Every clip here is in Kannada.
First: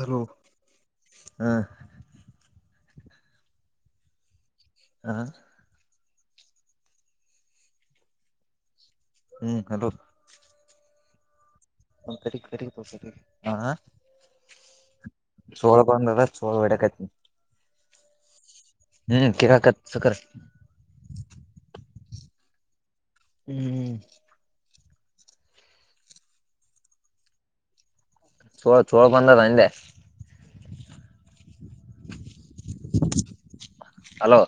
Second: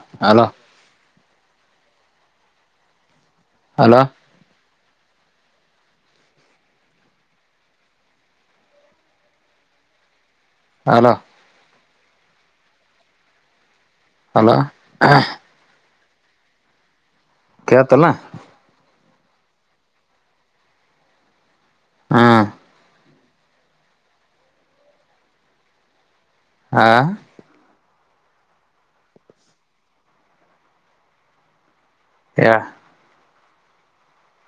ಹಲೋ ಹಾ. ಹಲೋ. ಹಾ. ಹ್ಮ್ ಹಲೋ. ಹಲೋ. ಆ. ಹಲೋ. ಚೋಳ ಬಂದಂದ ಚೋಳ ಹೋಡ್ಯಾಕತ್ತೆನಿ. ಕೇಲ್ತಲ್ಲ. ಹ್ಮ ಕೆಲಾಕತ್ ಸವಕರ್ರೆ. ಹಾ. ಹ್ಮ್. ಹಾ. ಚೋಳ ಚೋಳ ಬಂದದ ಅಂದೇ. [unintelligible] ಹೇಳ್. ಹಲೋ.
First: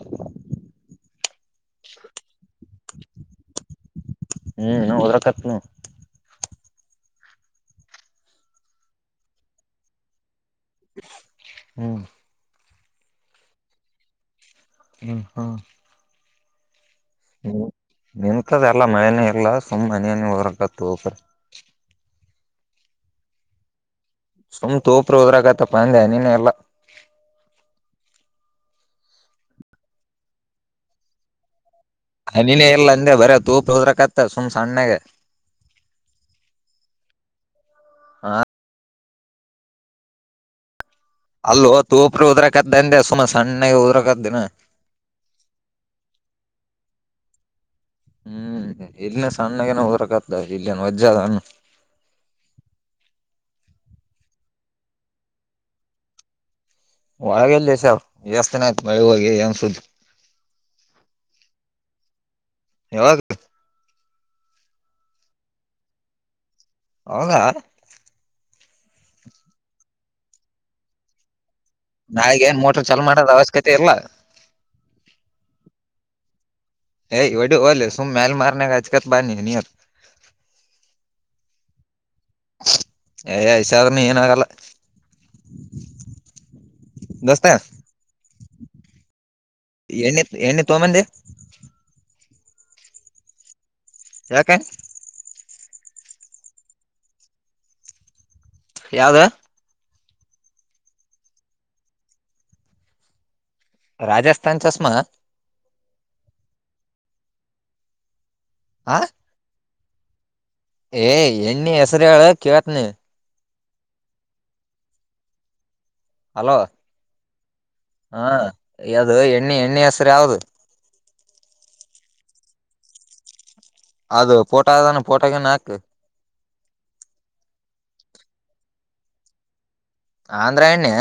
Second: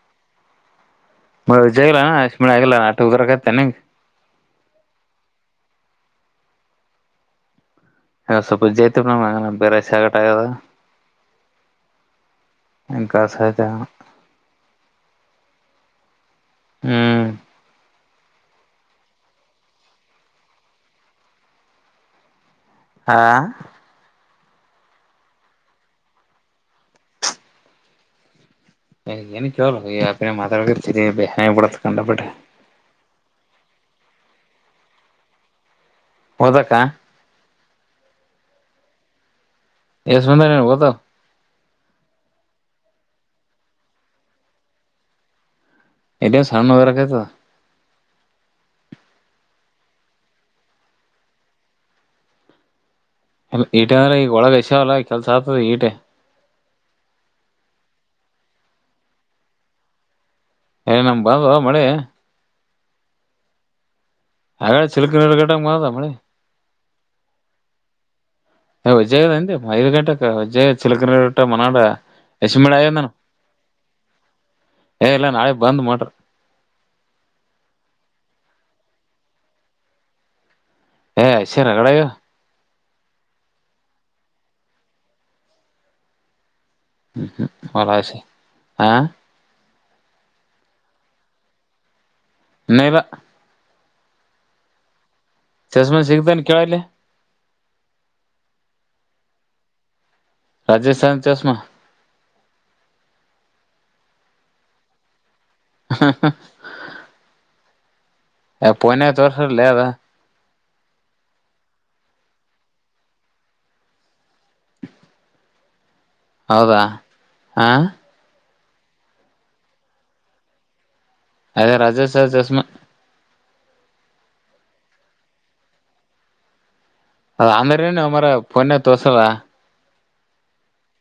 ಮ ವಿ ಜಯಗಲ್ಲ ಆಗಲ್ಲ ಆಟ ಬರಾಕತ್ತ ಎನ್ ನಿಂಗ. ಹ್ಮ್ ಏನೋ ವದ್ರಾಕತ್ತ ನೋಡ್. ಸ್ವಪಜ ಜಯತತಿ ಮಮ್ ಬೇರೆಸೆಗಟ್ ಆಗೆದ. ಹ್ಮ್. [unintelligible] ಹ್ಮ ಹ್ಮ. ಹ್ಮ್. ಹ್ಮ ನಿಂತದೆ ಎಲ್ಲ ಮಳನೇ ಇಲ್ಲ ಸುಮ್ಮ್ ಮನನ ಹೊರಗತ್ ಹೋಗ್ರಿ. ಹಾ. ಸುಮ್ ತೋಪ್ರ ಹೋದ್ರಾಗತ್ತಪ್ಪ ಅಂದೆ ನಿನ್ನೆ ಎಲ್ಲಾ. ಏನ ಕೇಳಲ ಈ ಮಾಡರಿ ಹಾಯಿಬಡ ಕಂಡಪಟ್ಟ. ನಿನ್ನೆ ಇಲ್ಲಾ ಅಂದೆ ಬರ ತೂಪ ಹೋದ್ರಕತ್ತ ಸುಮ್ ಸನ್ನೆಗೆ. ಹೌದ ಅಕ್ಕಾ. ಎಷ್ಟು ಬಂದನ್ ಹೋದೋ. ಅಲ್ಲೋ ತೂಪ್ರ ಉದ್ರಕದ್ದಂದೆ ಸುಮ ಸಣ್ಣಗೆ ಉದ್ರಕದ್ದಿನ. ಎಡ ಸಣ್ಣ ಉದ್ರಾಕತ್ತೆದ. ಹ್ಮ್ ಇಲ್ಲಿ ಸಣ್ಣಾಗನ ಉದರಕತ ಇಲ್ಲಿ ವಜ್ಜೆ ಅದ ಏನ. ಲ್ಲ ಈಟೆ ಅಂದ್ರ ಈಗ ಒಳಗ ಎಷ ಅಲ್ಲ ಕೆಲ್ಸ ಆಗ್ತದ ಈಟೆ. ಒಳಗಲ್ಲಸ ಎಸ್ತ ಆಯ್ತು ಮಳೆ ಹೋಗಿ ಏನ್ ಸುದ್ದ. ಏ ನಮ್ ಬಂದೋ ಮಳಿ. ಯಾವಾಗ. [unintelligible] ಹೌದಾ. [unintelligible] ಐದು ಗಂಟಕ್ಕ ಉಜ್ಯ್ ಚಿಲಕನೊ ಮನಾಬ. ನಾಳಿಗೆ ಏನ್ ಮೋಟರ್ ಚಾಲೂ ಮಾಡೋದ ಅವಶ್ಯಕತೆ ಇಲ್ಲಾ. ಏ ಇಲ್ಲ ನಾಳೆ ಬಂದ್ ಮೋಟರ್. ಏ ಒಡ ಒಲ್ಲ ಸುಮ್ ಮ್ಯಲ್ ಮಾರ್ನೆಗೆಗ ಅ್ಕತ್ ಬನಿ ನೀ. ಏ ಐ ಸಿ ರಗಢ ಆಗ್ಯಾವ್. ಐಸಿ ಆದ್ರ ನು ಏನ ಆಗಲ್ಲ. ಹ್ಮ್ ಹ್ಮ್ ಹೊಲಸ ಹಾ. ಎಣ್ಣಿ ಎಣ್ಣಿ ತಗಂಬಂದಿ. ನೈ ಬಾ. ಯಾಕ. ಚಸ್ಮೆನ್ ಸಿಗ್ತೇನೆ ಕೇಳ ಅಲ್ಲೆ. ಯಾವ್ದ. ರಾಜಸ್ಥಾನ ಚಸ್ಮಾ. ರಾಜಸ್ಥಾನ್ ಚಸ್ಮ. ಹಾ ಹ. ಯ ಆ ಪೋನನ್ಯಾಗ ತೋರಸ್ತಾರ್ ಅಲ್ಲೆ ಅದ. ಏ ಎಣ್ಣಿ ಹೆಸರು ಹೇಳ ಕೇಳ್ತಿನಿ. ಹಲೋ ಹೌದಾ ಹಾ. ಹಾ ಅದು ಎಣ್ಣೆ ಎಣ್ಣೆ ಹೆಸರು ಯಾವದು. ಅದ ರಾಜೇಶ ಚಸ್ಮಾ. ಅದು ಪೋಟೋ ಅದಾನ ಪೋಟಗನ್ ಹಾಕ್. ಅದ ಅಂದ್ರೇನು ಮರ ಪೊನ ತೋಸಲ್ಲ. ಆಂಧ್ರಾ ಎಣ್ಣೆ.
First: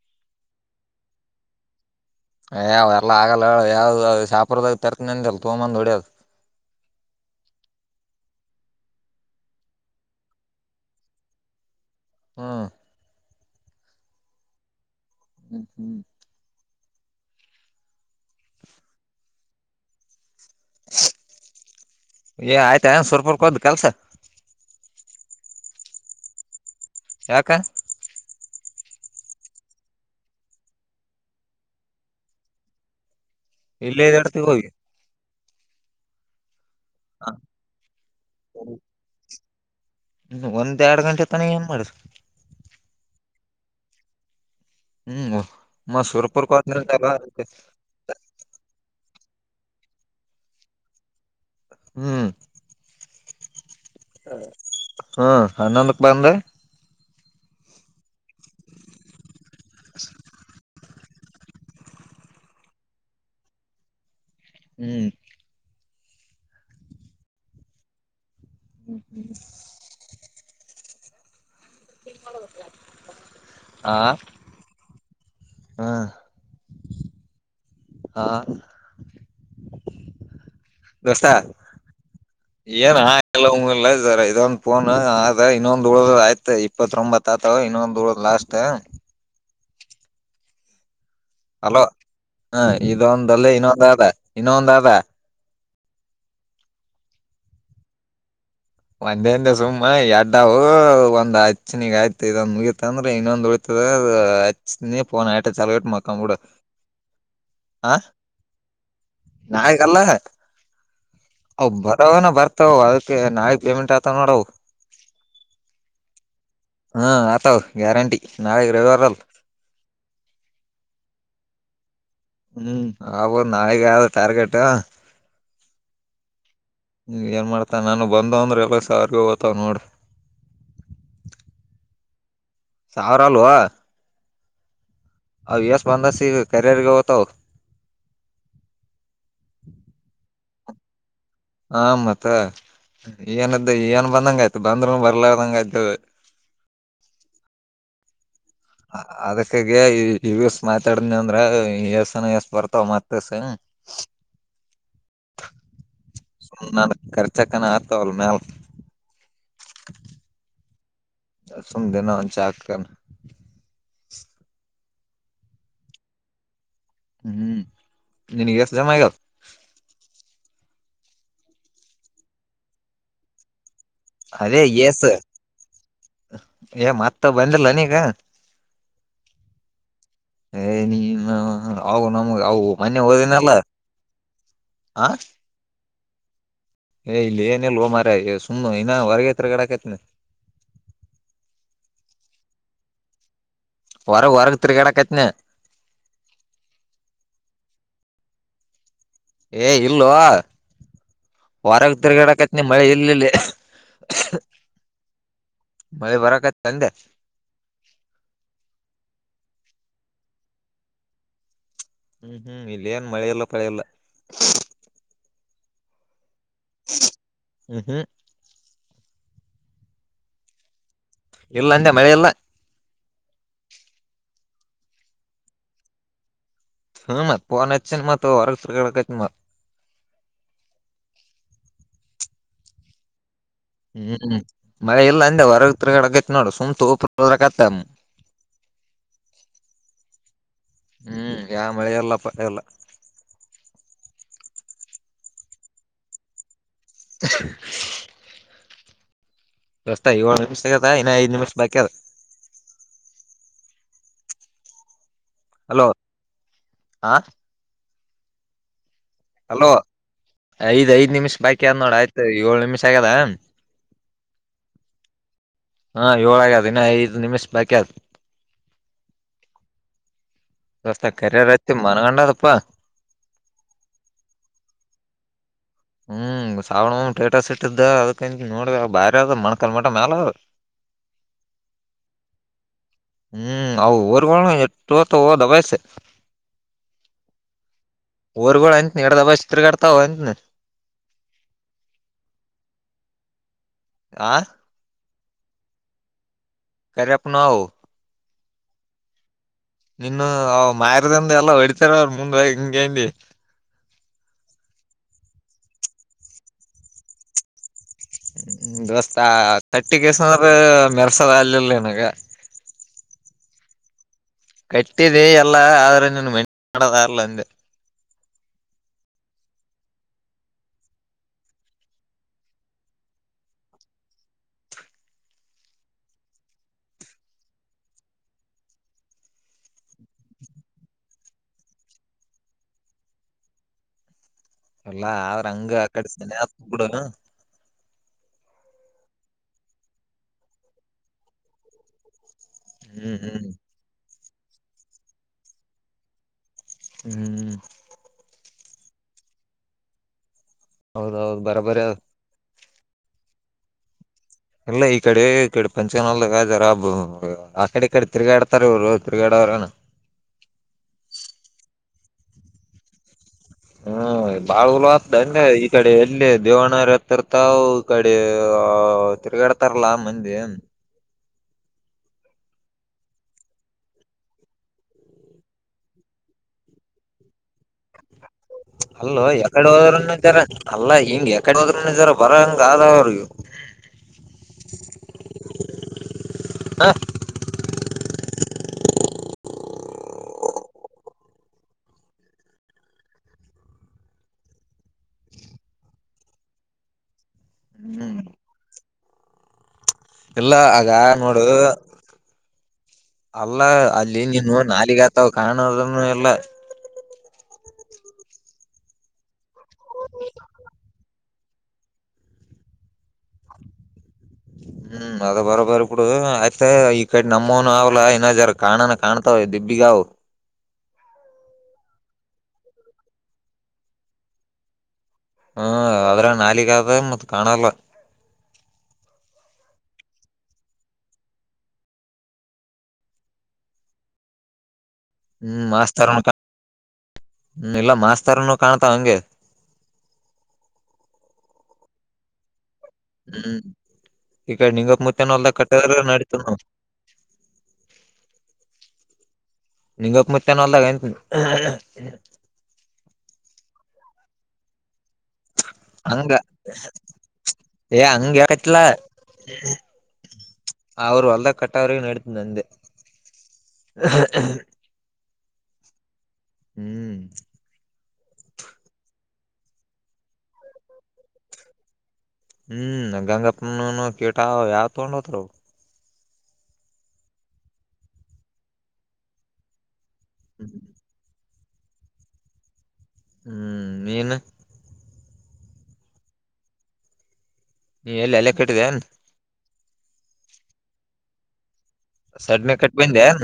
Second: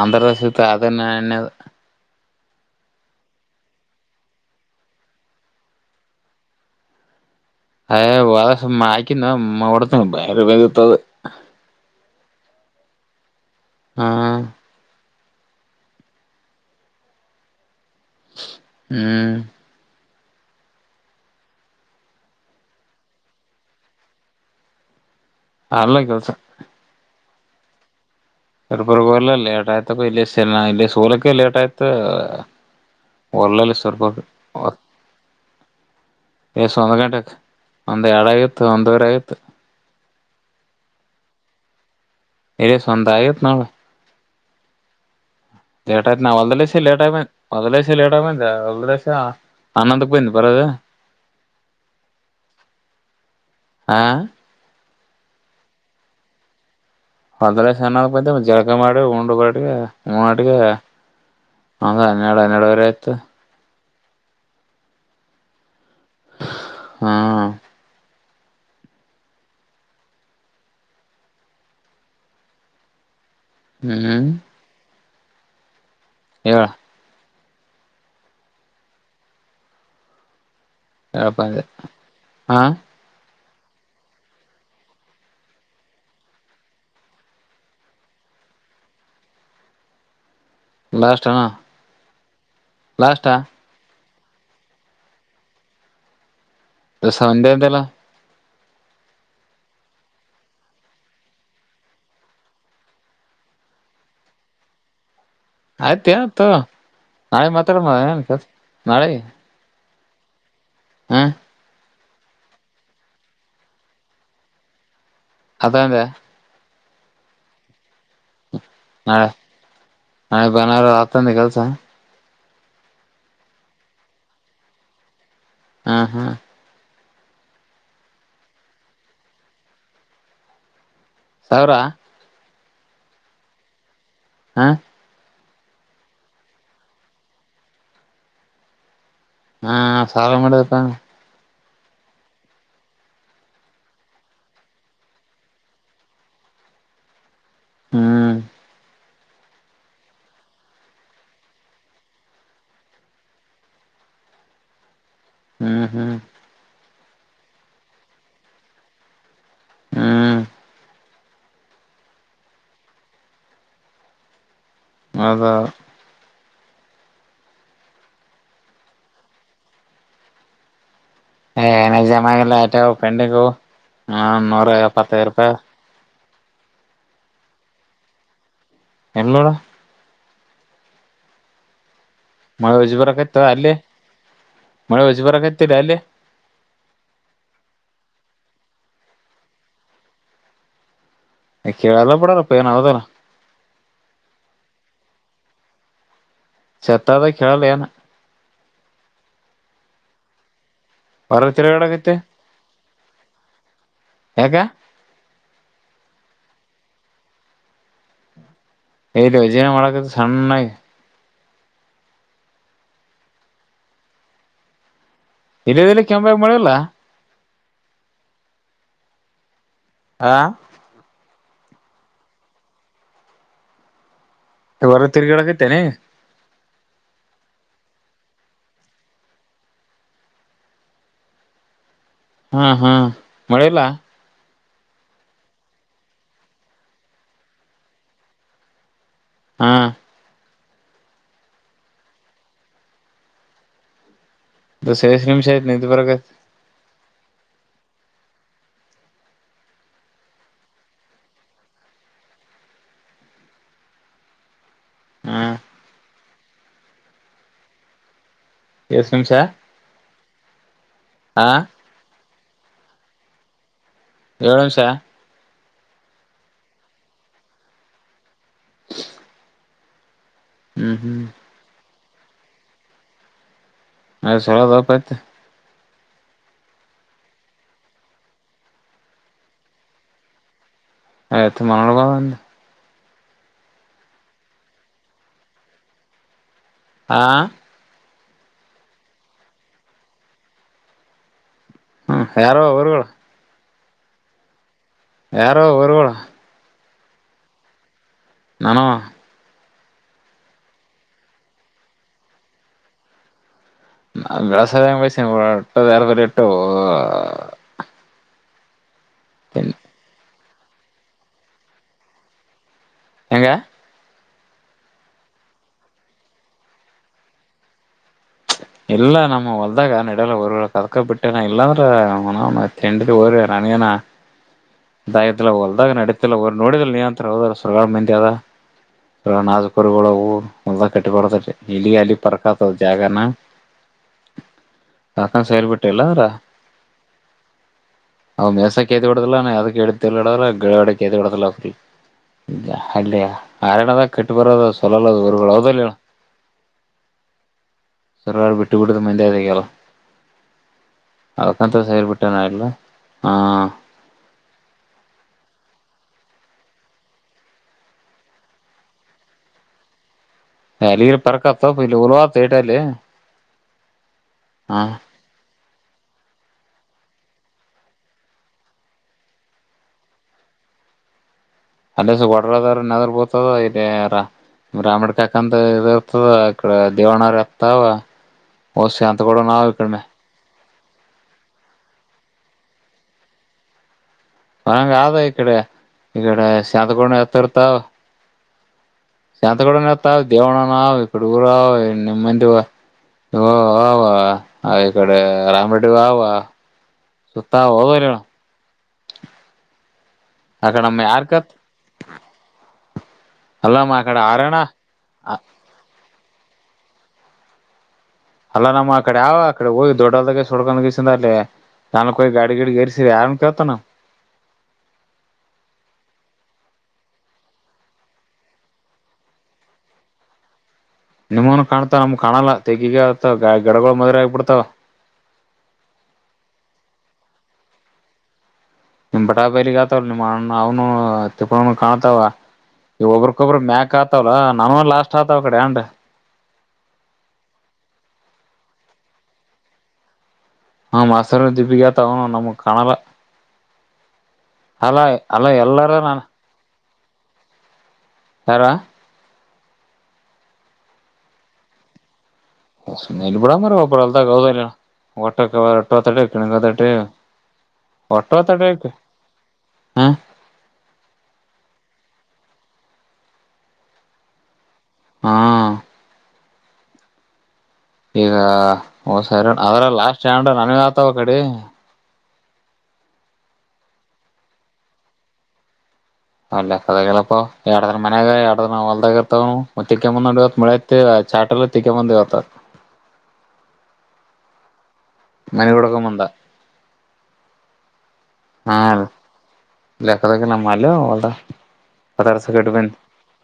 ಆಂಧ್ರ ಪ್ರೇಶ ತಧ ಅದು ಎಣ್ಣಿ ಅದ. ಯಾವ್ ಎಲ್ಲ ಆಗಲ್ಲ ಹೇಳ ಯಾವ್ದ ಶಾಹಾಪೂರದಾಗ ತರ್ಕ ನಿಂದಿಲ್ಲ ತುಂಬಂದ ಹೊಡ್ಯೋದು. ಅಯ ವಳ ಆಯ್ದ ಮಡತ ಬಯರೆ ಬರ್ತ. ಹಾ. ಹ್ಮ್ ಹ್ಮ್ ಹ್ಮ್ ಹ್ಮ್ ಏ ಆಯ್ತಾ ಸೂರಪುರ್ ಕ್ಕೆ ಹೋದ್ ಕೆಲಸ. ಅಲ್ಲೇ ಕೆಲಸ ಯಾಕ ಸೂರಪುರ್ ಹೋಗಿಲ್ಲ ಲೇಟ್ ಆಯ್ತು ತಗೋ ಇಲ್ಲಿ ಇಲ್ಲಿ ಸೋಲಕ್ಕೆ ಲೇಟ್ ಆಯ್ತು. ಒಳ್ಳಲ್ಲ ಇಲ್ಲೇ ಸೂರಪುರ್ ಇದಾಡ್ತಿವಿ ಹೋಗಿ ಕ ಎಸ್ ಒಂದ್ ಗಂಟೆ ಹ. ಆಯ್ತ್ ಒಂದು ಎರಡು ಆಗಿತ್ತು ಒಂದುವರೆ ಆಯಿತು. ಹ್ಮ ಒಂದು ಎರಡು ಗಂಟೆ ತಾನೇ ಏನ್ ಮಾಡೋದ್. ಏ ಸ್ವಂತ ಆಗತ್ ನೋಡ್ ಹ್ಮ್ ಮ ಲೇಟ್ ಆಯ್ತು ಸುರ್ಪುರ್ಕ ಹೊಲ್ದಲಸಿ ಲೇಟ್ ಹೋದ್ನಂತಲ್ಲ ಆಗಿ ಬಾ ಅದಕ್ಕೆ ಹೊಲದಲೈಸಿ ಲೇಟ್ ಆಗಿ ಬಂದ್ಯಾ ಹೊಲ್ದ ಲೈಸೆ ಹನ್ನೊಂದಕ್ಕೆ ಬಂದಿ ಬರೋದು. ಹ್ಮ್ ಹಾ ಹ್ಮ್ ಹನ್ನೊಂದಕ್ ಬಂದೆ. ಅಂದ್ರೆ ಹನ್ನೊಂದಕ್ಕೆ ಬಂದೆ ಒಂದ್ ಜಳಕ ಮಾಡಿ ಉಂಡು ಮಾಡಿ ಹೂ ಮಾಡಿ. ಅದೇ ಹನ್ನೆರಡು ಹನ್ನೆರಡುವರೆ ಆಯಿತು. ಹ್ಮ್ ಹ್ಮ ಹ್ಮ್ ಹ್ಮ್ ತಿಮಳಲ [unintelligible] ಹ್ಮ್ ಹಾ ಹೇಳ ಹಾ ದೋಸ್ತಾ ಹೇಳಪ್ಪ ಅಂದೆ ಹಾ ಏನ ಎಲ್ಲ ಹಂಗಲ್ಲರ್ ಇದೊಂದ್ ಫೋನ್ ಆದ ಇನ್ನೊಂದು ಉಳ ಆಯ್ತತ್ ಇಪ್ಪತ್ತೊಂಬತ್ ತ್ತತವ ಇನ್ನೊಂದು ದುಳ್ ಲಾಸ್ಟ್ ಲಾಸ್ಟ ಹಲೋ ಹ ಇದೊಂದೂ ಲ್ಲೇ ಇನ್ನೊಂದು ಆದ ಇನ್ನೊಂದ್ ಆದಾ ಹೆ ಸನ್ ಡೈರೆಕ್ಟ್ ಇಲ್ಲ. ಒಂದೇಂದು ಸುಮ್ಮ ಎಡ್ಡವು ಒಂದ್ ಹಚ್ಚನಿಗೆ ಆಯ್ತು ಇದೊಂದು ಮುಗೀತಂದ್ರೆ ಇನ್ನೊಂದ್ ತ್ತದ ಅದು ಹಚ್ಚಿನೀ ಫೋನ್ ಆಟ ಚಲ ಇಟ್ಟು ಆಯ್ತ ಮೊಕ್ಕಾಬೂಡು ಆಯ್ತು ನಾಳೆ ಮಾತಾಡಮ್ಮ ಆ ಏನ್ ಕೆಲ್ಸ ನಾಳಿಗಲ್ಲ. ಹ್ಮ ಅವ್ ಬರವನ ಬರ್ತಾವ ಅದಕ್ಕೆ ನಾಳಿಕ್ ಪೇಮೆಂಟ್ ಆತಾವ ನೋಡವು. ಆತ್ತವಂದೇ ಹ್ಮ ಆತಾವ ಗ್ಯಾರಂಟಿ ನಾಳೆ ರೆವೆ ಹಾ ನಾಳೆ ಭಾನರ ಆತಂದೆ ಕೆಲಸ ಹ್ಮ್ ಆವೂ ನಾಳಗೆ ಆದ ಟಾರ್ಗೆಟೂ ಹ್ಮ್ ಹ್ಮ್ ಏನ್ ಮಾಡ್ತಾನೇನೋ ನಾನು ಬಂದು ಅಂದ್ರೆ ಎಲ್ಲ ಸಾರ್ಗ ಅದೂ ಹೋತ್ತವ್ ನೋಡೂ ಸವಿರಾ. ಸಾವಿರ ಅಲ್ವೋ. ಹಾ. ಅವ್ಸ್ ಬಂದಸ ಈಗ ಕರಿರ್ಗೆ ಹೋಗ್ತಾವ. ಹಾ ಸಾಲ ಮಾಡಿದಪ್ಪ. ಹ ಮತ್ತ ಏನ್ದ ಏನ್ ಬಂದಂಗ ಆಯ್ತು ಬಂದ್ ಬರ್ಲದಂಗ ಆಯ್ತ. ಹ್ಮ್. ಅದಕ್ಕಾಗ ಇಗಸ್ ಮಾತಾಡನ ಅಂದ್ರ ಎಸನ ಎಷ್ಟ ಬರ್ತಾವ ಮತ್ತಸ. [inaudible] ಹ್ಮ್ ಸುಮ ನನ್ನ ಖರ್ಚಕ್ಕನ ಆತ ಅವಲ್ಲ ಮ್ಯಲ್. ಹ್ಮ್ ಅಸ ದಿನ ಜಾಕ. [unintelligible] ಅದ. ಹ್ಮ್ ನೀನೀಗ ಎಷ್ಟ ಜಮ ಆಗ್ಯಾವ್. ಏನ ಜಮ ಇಲ್ಲ ಆಟ ಪೆಂಡಿಂಗು ಹ ಅದೇ ನೂರ ಎಸ್ ಎಪ್ಪತ್ತೈದು ರೂಪಾಯಿ. ಏ ಮತ್ತ ಬಂದಿಲ್ಲ ನೀಗ. ಎನ್ನೋಡ. ಏ ನೀ ಅವು ನಮ್ಗೆ ಅವು ಮಳೆ ಉಜ್ಜಿ ಮೊನೆೆ ಬರಕತ್ತ ಹೋದನಲ್ಲ ಅಲ್ಲಿ ಆ. [unintelligible] ಏ ಇಲ್ಲ ಏನ್ ಈಲೋ ಮಾರ ಸುಮನ ವರ್ಗ ತೀರ್ಗ್ಯಾಡಾಕತ್ತಿನಿ. ಕೇಳಲ್ಲ ಬಡಾರಪ್ಪ ಏನ್ ಅದಾರಲ್ಲ. ಹೊರಗೆ ಹೊರಗಕ್ ತಿರ್ಗಡಕತ್ನ. ಚತ್ತದ ಕೇಳಲ್ ಏನ. ಏ ಇಲ್ಲೋ. ಹೊರ ಹೊರಗ ತಿರುಗಾಡಕತ್ತೆ ತಿರ್ಗಡಕತ್ನ ಮಳೆ ಇಲ್ಲ ಇಲ್ಲೇ. ಯಾಕ ಮಳೆ ಬರಾಕತ್ತ ಅಂದೇ. ದುಜನ ಮಾಡಳಕದು ಸಣ್ಣಾಗಿ. ಹ್ಮ್ ಹ್ಮ್ ಇಲ್ಲ ಏನ್ ಮಳೆಲ್ಲ ಪಳೆಲ್ಲ. ಇಲ್ಲ ಕೆಮ್ಮ ಮಾಡಲ್ಲ. ಹ್ಮ್ ಹ್ಮ್. ಆ. ಇಲ್ಲ ಅಂದೆ ಮಳೆ ಇಲ್ಲ. ಹೊರಗ ತಿರ್ಗಿಡಗೈತೇನೆ. ಹ್ಮ ಪೋನ್ನ್ ಮತ ಹೊರಗ ತಿರ್ಗಾಡಾಕತ್ನಿ ನಾ. ಹ್ಮ ಹ್ಮ ಮಳೆ ಇಲ್ಲ. ಹ್ಮ್ ಮಳೆ ಇಲ್ಲ ಅಂದೆ ಹೊರಗ್ ತಿಗಡೆಗೈತ್ ನೋಡು ಸುಮ್ ತೋಪದತ್ತ. ಹಾ. ಹ್ಮ್ ಯಾವ ಮಳೆ ಎಲ್ಲಪ್ಪ ಇಲ್ಲ. ದೋಸ್ತ ಎಸ್ ನಿಮಶ ಆತ ನಿದ್ದ ಬರಗ. [unintelligible] ರಸ್ತ ಏಳು ನಿಮಿಷ ಆಗದ ಇನ್ನ ಐದು ನಿಮಿಷ ಬಾಕಿ ಅದ. ಹಾ ಹಲೋ ಹಾ. ಎಸ್ ನಿಮಷಾ. ಹಲೋ ಐದ್ಐದ್ ನಿಮಿಷ್ ಹಾ ಬಾಕಿ ಅದ ನೋಡ ಆಯ್ತು ಏಳ್ ನಿಮಿಷ ಆಗ್ಯದ. ಏಳು ನಿಮಷ. ಹಾ ಏಳ ಅಗೆದ ಇನ ಐದು ನಿಮಿಷ ಬಾಕಿ ಅದ. ಹ್ಮ್ ದೋಸ್ತ ಹ್ಮ್ ಕರಿಯಗೈತಿ ಮನ್ಗೊಂಡದಪ್ಪಾ ಅಲ ಸೋಳದಪೈತಿ ಹ್ಮ್ ಸಾವಣಮ್ಮ ಟೇಟಾಸ್ ಇಟ್ಟಿದ್ದ ಅದಕ ನೋಡ ಬಾರಿ ಅದ್ ಮಣ್ಕಲ್ ಮಟ ಮೇಲೂ ಹೆತ್ ಮಂಗಳಗೊಂದ್ ಹ್ಮ್ ಅವು ಊರಗ್ ಎತ್ತು ಒತ್ತವೊ ದಬಾಯಿಸಿ. ಹಾ ಊರುಗಳು ಅಂತ ಎರಡದಾಬಯಿಸಿ ತಿರಗಡತ್ತಾವ್ ಅಂತನಿ ಹ್ಮ್ ಯಾರೋ ಊರುಗಳು ಆ ಯಾರೋ ಊರುಗಳು ಕರಿಯಪ್ಪನೋವ್ ನಮ್ಮವ ನಿನ್ನು ಅವ ಮಾರದಿಂದ ಎಲ್ಲಾ ಹೊಡಿತಾರ ಅವರು ಮುಂದ್ ಹಿಂಗಾ ಅಂದೀ ನಾ ಬೆಳಸಾಯ ಹೆಂಗೆ ಬಯತೀ ಒಟ್ಟದ ಅರವ ಎಟ್ಟುವೋ ಹ ದೋಸ್ತಾ ತಟ್ಟಿ ಸಾರು ಮೆರೆಸೋದು ಆಗಿಲ್ಲ ನಿನಗ ಹೆಂಗ ಕಟ್ಟಿದೆ ಎಲ್ಲಾ ಆದ್ರೆ ನನ್ ಮೆಟ್ ಮಾಡದಾರಲ್ಲ ಅಂದ. ಎಲ್ಲ ನಮ್ಮ ಹೊಲ್ದಾಗ ನಡಲ್ಲ ತರ್ಕ ಕದಕೊ ಬಿಟ್ಟೆನ ಇಲ್ಲಾಂದ್ರೆ [unintelligible] ಎಂಟಿ ಹೋದರೇ ರಾಣಯಾನ ಸಯತ್ತಲ್ಲ ಹೊಲ್ದಾಗ ನಡತಿಲ್ಲ ನೋಡಿದ್ರೆ ನೀಯಂತ್ರ ಹೋದ ಸುಡುಗಾಡು ಮಂದಿಯಾಗ. ನಕರುಗಳು ಒ ಹೊಲ್ದಾಗ ಕಟ್ಟಿ ಬಾರತೈತಿ ಇಲ್ಲಿ ಅಲ್ಲಿ ಪರ್ಕತ್ ಜಾಗನ. [unintelligible] ಇಲ್ಲಾ ಸಾಕಂಡ್ ಆದ್ರೆ ಸೈಲ್ ಹಂಗ್ ಆ ಬಿಟ್ಟಿಲ್ಲ ಅವ್ರ ಕಡೆ ಹಾತ್ ಬುಡನು ಅವ್ ಮೆಸಕೇತಿಡದಲ್ಲಾ ಅದಕ್ಕೆ ಇಡದ ಗಾಡದ್ ಕೇತಿಡದಲ್ಲ ಫ್ರೀ ಇದ ಹ್ಮ್ ಅಲ್ಲಯ ಹ್ಮ್ ಆರನದಾಗ ಕಟ್ಟೂ ಬರೋದು ಸಲ್ಲ ಹೊರ್ ಹೌದಲ್ಲ ಹೇಳ್ ಹ್ಮ್ ಸರ್ ಬಿಟ್ಟು ಬಿಡದ ಮಂದೆಗಲ್ಲ ಹೌದೌದು ಅಕಂತ ಬರಬರಿ ಅದ ಸರ್ ಬಿಟ್ಟ್ ಬಿಟ್ಯಾನ ಎಲ್ಲಾ ಹ್ಮ್ ಇಲ್ಲ ಈಕಡೆ ಈಕಡೆ ಪಂಚಿಕೊಂಡಲ್ಲು ಕದುರಾಬ ಅಕಡೆ ಈಕಡೆ ತಿರುಗಾಡ್ತಾರೆ ಇವರು ತಿರುಗಾಡವರನ್ನೂ ಅಲ್ಲಿರ್ ಪರಕತ್ತ ಇಲ್ಲಿ ಉಲ್ವತ ಏಟಲ್ಲಿ ಹ್ಮ್ ಬಾರಲ್ ಉಲತ್ ಅನ್ನ ಈ ಕಡೆ ಎಲ್ಲಿ ದೇವಣ್ಣ ಅವರ್ ಹತ್ತಿರ್ತವು ಈ ಕಡೆ ತಿರುಗಡ್ ತರ್ಲಾ ಮಂದಿ ಅಂದ ಸ ಕೊಡ್ರದಾರ ನದರು ಬತದ ಇರ ರಾಮಡ್ ಕಾಕ ಅಂತ ಇ ಇರ್ತದ ಇಡೆ ದೇವಣರು ಇತಾವ. ಓ ಶಾಂತ್ ಕೂಡ ನಾವು ಯಾಕ್ ಕಡಿಮೆ ಇತರ ಅಲ್ಲಾ ಹಿಂಗೆ ಯಕಡೆ ಹದ್ರ ಇದಾರ ಬರ ಹಂಗ ಆದ ಅವ್ರೂ. ಹಂಗ ಅದ ಈಕಡೆ ಈಕಡೆ ಹ ಶಾಂತಕೋಣ್ ಇರತ್ರತವ್ ಶಾಂತ ಕೂಡ ನ ಎತ್ತಾವ ದೇವಣನಾ ಇಕ್ಕಡ ಊರ ನಿಮ್ಮಂದಿ ಓಹ ವವಾ ಈ ಕಡೆ ರಾಮರೆಡ್ಡಿ ವವಾ ತಾ ಹೋರ್ಯಾ ಇಲ್ಲ ಆ ಕಡೆ ಆಗ ನಮ್ಮ ನೋಡ್ದು ಯಾರ್ಕತ್ ಅಲ್ಲ ಅಲ್ಲಮ್ಮ ಆ ಕಡೆ ಅಲ್ಲಿ ಆರಣ ನೀನು ನಾಲಿಗೆ ಆತಾವ ಕಾಣದಿನು ಇಲ್ಲ ಅಲ್ಲ ನಮ್ಮ ಅ ಕಡೆ ಯ ಆಕಡೆ ಹೋಗಿ ದೊಡ್ಡಲ್ದಾಗೆ ಸುಡ್ಕೊಂಡ ಗಸಿಂದ ಅಲ್ಲಿ ತಾನ ಗಾಡಿ ಗಡಿ ಗರಿಸಿ ಆರಾಮ ಕತೋ ಹಾ ಹ್ಮ ಅದ ಬರೋಬರ್ ಇು ಆಯ್ತ ಈ ಕಡೆ ನಮ್ಮೋನು ಅವ್ಲ ಇನ ಜರ ಕಾಣ ಕಾಣ್ತಾವ ದಿಬ್ಬಿಗಾವು. ನಿಮ್ಮನು ಕಾಣ್ತಾವ ನಮ್ ಕಾಣಲ್ಲ ತೆಗಿಗ ಅ ಗಡಗಳು ಮದುವೆ ಆಗಿ ಬಿಡ್ತಾವ. ಹ್ಮ ಅದ್ರ ನಾಲಿಗ್ ಆದದ ಮತ್ ಕಾಣಲ್ಲ. ನಿಮ್ ಬಟಾ ಬೈಲಿಗ್ ಆತವಲ್ ನಿಮ್ಮ್ಣ್ಣ ಅವನು ತಿಕ್ಕನು ಕಾಣ್ತಾವ. ಇ ಒಬಕೊಬ್ರ ಮ್ಯಾಕ್ ಆತವಲ್ಲ ನಾವ ಲಾಸ್ಟ್. ಆತಾವ ಕಡೆ ಹ್ಮ್ ಅಂಡ್ ಮಾಸ್ತರ್ನು ಹ್ಮ ಇಲ್ಲ ಮಾಸ್ತರ್ನು ಕಾಣ್ತಾ ಹಂಗೆ. ಹ್ಮ ಮಸರು ದೀಪಿಕಾ ತಗನು ನಮ್ ಕಾಣಲ್ಲ. ಹ್ಮ್ ಈಗ ನಿಂಗ ಅಲ್ಲ ಅಲ್ಲ ಮತಾನಲ್ದ ಎಲ್ಲಾರ ಕಟ್ಟದ ನಾನ ನಡತ ನವು. ಯಾರ ನಿಂಗಪ್ಪ ಮತ್ತನ ಅಲ್ದಾಗ ಎಂತ. ಬುಡ ಮರ ಒಪ ಅಲ್ದ ಗೌದ ಒಟ್ಟ ಅ ತ ಕಣಕ ತಟ. ಹೇ ಹಂಗ ಹೇಳಾಕತ್ತಿಲ್ಲ. ಹ ಅವ್ರು ಹೊಲ್ದ ಕಟ್ಟವ್ರಗೆ ನಡತ ಅಂದೇ. ಹಾ ಹ್ಮ್ ಈಗ ಸರಿ ಅದ್ರ ಲಾಸ್ಟ್ ಸಟ್ಯಾಂಡ ನನ್ ಆತಾವ ಕಡೆ. ಹ್ಮ್ ನ ಗಂಗಪ್ಪನ ಕೇಟ ಯಾವ್ ತಗೊಂಡ್ ಹೋತ್ರಾವ. ಅಲ್ಲ ಕದ ಹೇಳೇಳಪ್ಪ ಎರಡದ್ರ ಮನ್ಯಾಗ ಎರಡ್ರ ಅಲ್ದಾಗ ಇರ್ತಾವನು. ಮತ್ತಕ್ಕೆಂದ ಇತ್ ಮಳ ಚಾಟಲ್ಲ ತ ಬಂದಿ ಇತ್ತ. ಹ್ಮ್ ನಿನ್ ನನಗೆ ಕೊಡಕ ಬಂದ. ನೀ ಎಲ್ಲಿ ಅಲ್ಲೇ ಕಟ್ಟಿದೆ ಏನ್. ಇಲೆಕ್ಕದ ನಮ್ಮಲ್ಲ ಒ ಕದರ್ಸ ಸಡ್ನೆ ಕೆಡುಬ. ಕಟ್ ಬಂದೇನ್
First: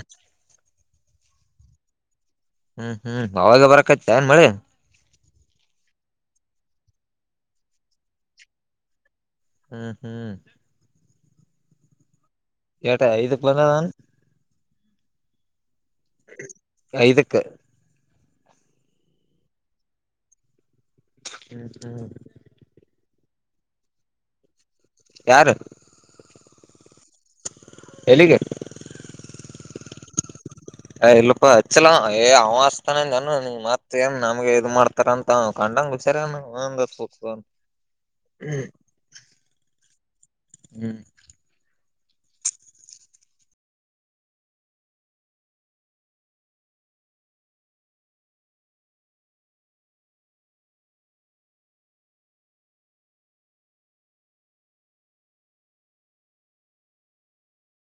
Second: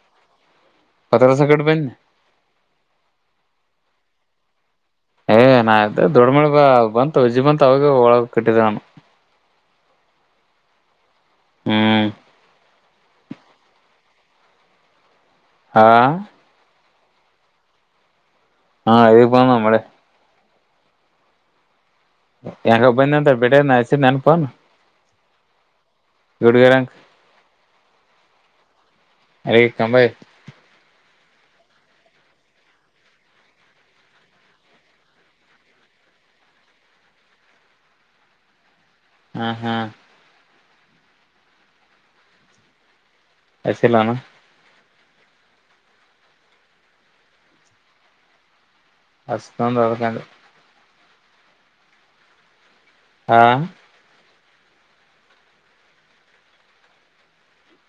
ಪತತ್ರಾಸಕ ಬನ್ನೆ. ಹ್ಮ್ ಹ್ಮ್ ಅವಾಗ ಬರಕೈತ್ತನ್ ಮಳಿ. ಏ ನಾದ ದೊಡ್ಡ್ಮೇಳ ಬ ಬಂತ ವಜ್ಜಿ ಬಂತತ್ ಅವಾಗ ಒಳಗ ಕಟ್ಟಿದ ನಾನು. ಹ್ಮ್ ಹ್ಮ್ ಹ್ಮ್ ಎಟಾ ಐದುಕ್ ಬಂದದನ್. ಹಾ ಐದಕ್ಕ. ಹಾ ಈಗ್ ಬಂಧನ್ ಮಳೆ. ಹ್ಮ ಹ್ಮ ಹೆಂಗ ಬಂದ ಅಂತ ಬಿಡ ಆಸ ನೆನ್ಪನು. ಯಾರು. ಗೋಡುಗರಂ ಎಲಿಗೆ. ಏಯ್ ತಂಬಾ. ಅ ಇಲ್ಲಪ ಅಚ್ಚಲ ಏ ಅವ ಅಸ್ತಾನಂದಾನ ಮತ್ ಏನ್ ನಮಗೆ ಇದು ಮಾಡ್ತ ತರ ಅಂತ ಕಂಡಚಾರತ್ಮ. ಹ್ಮ ಹ್ಮ್ ಹ್ಮ್ ಹಚ್ಚಿಲಾನ್. ಹಚ್ತಾ ಅಂದ್ ಅದ್ಕೆ ಅಂದೇ. ಹಾ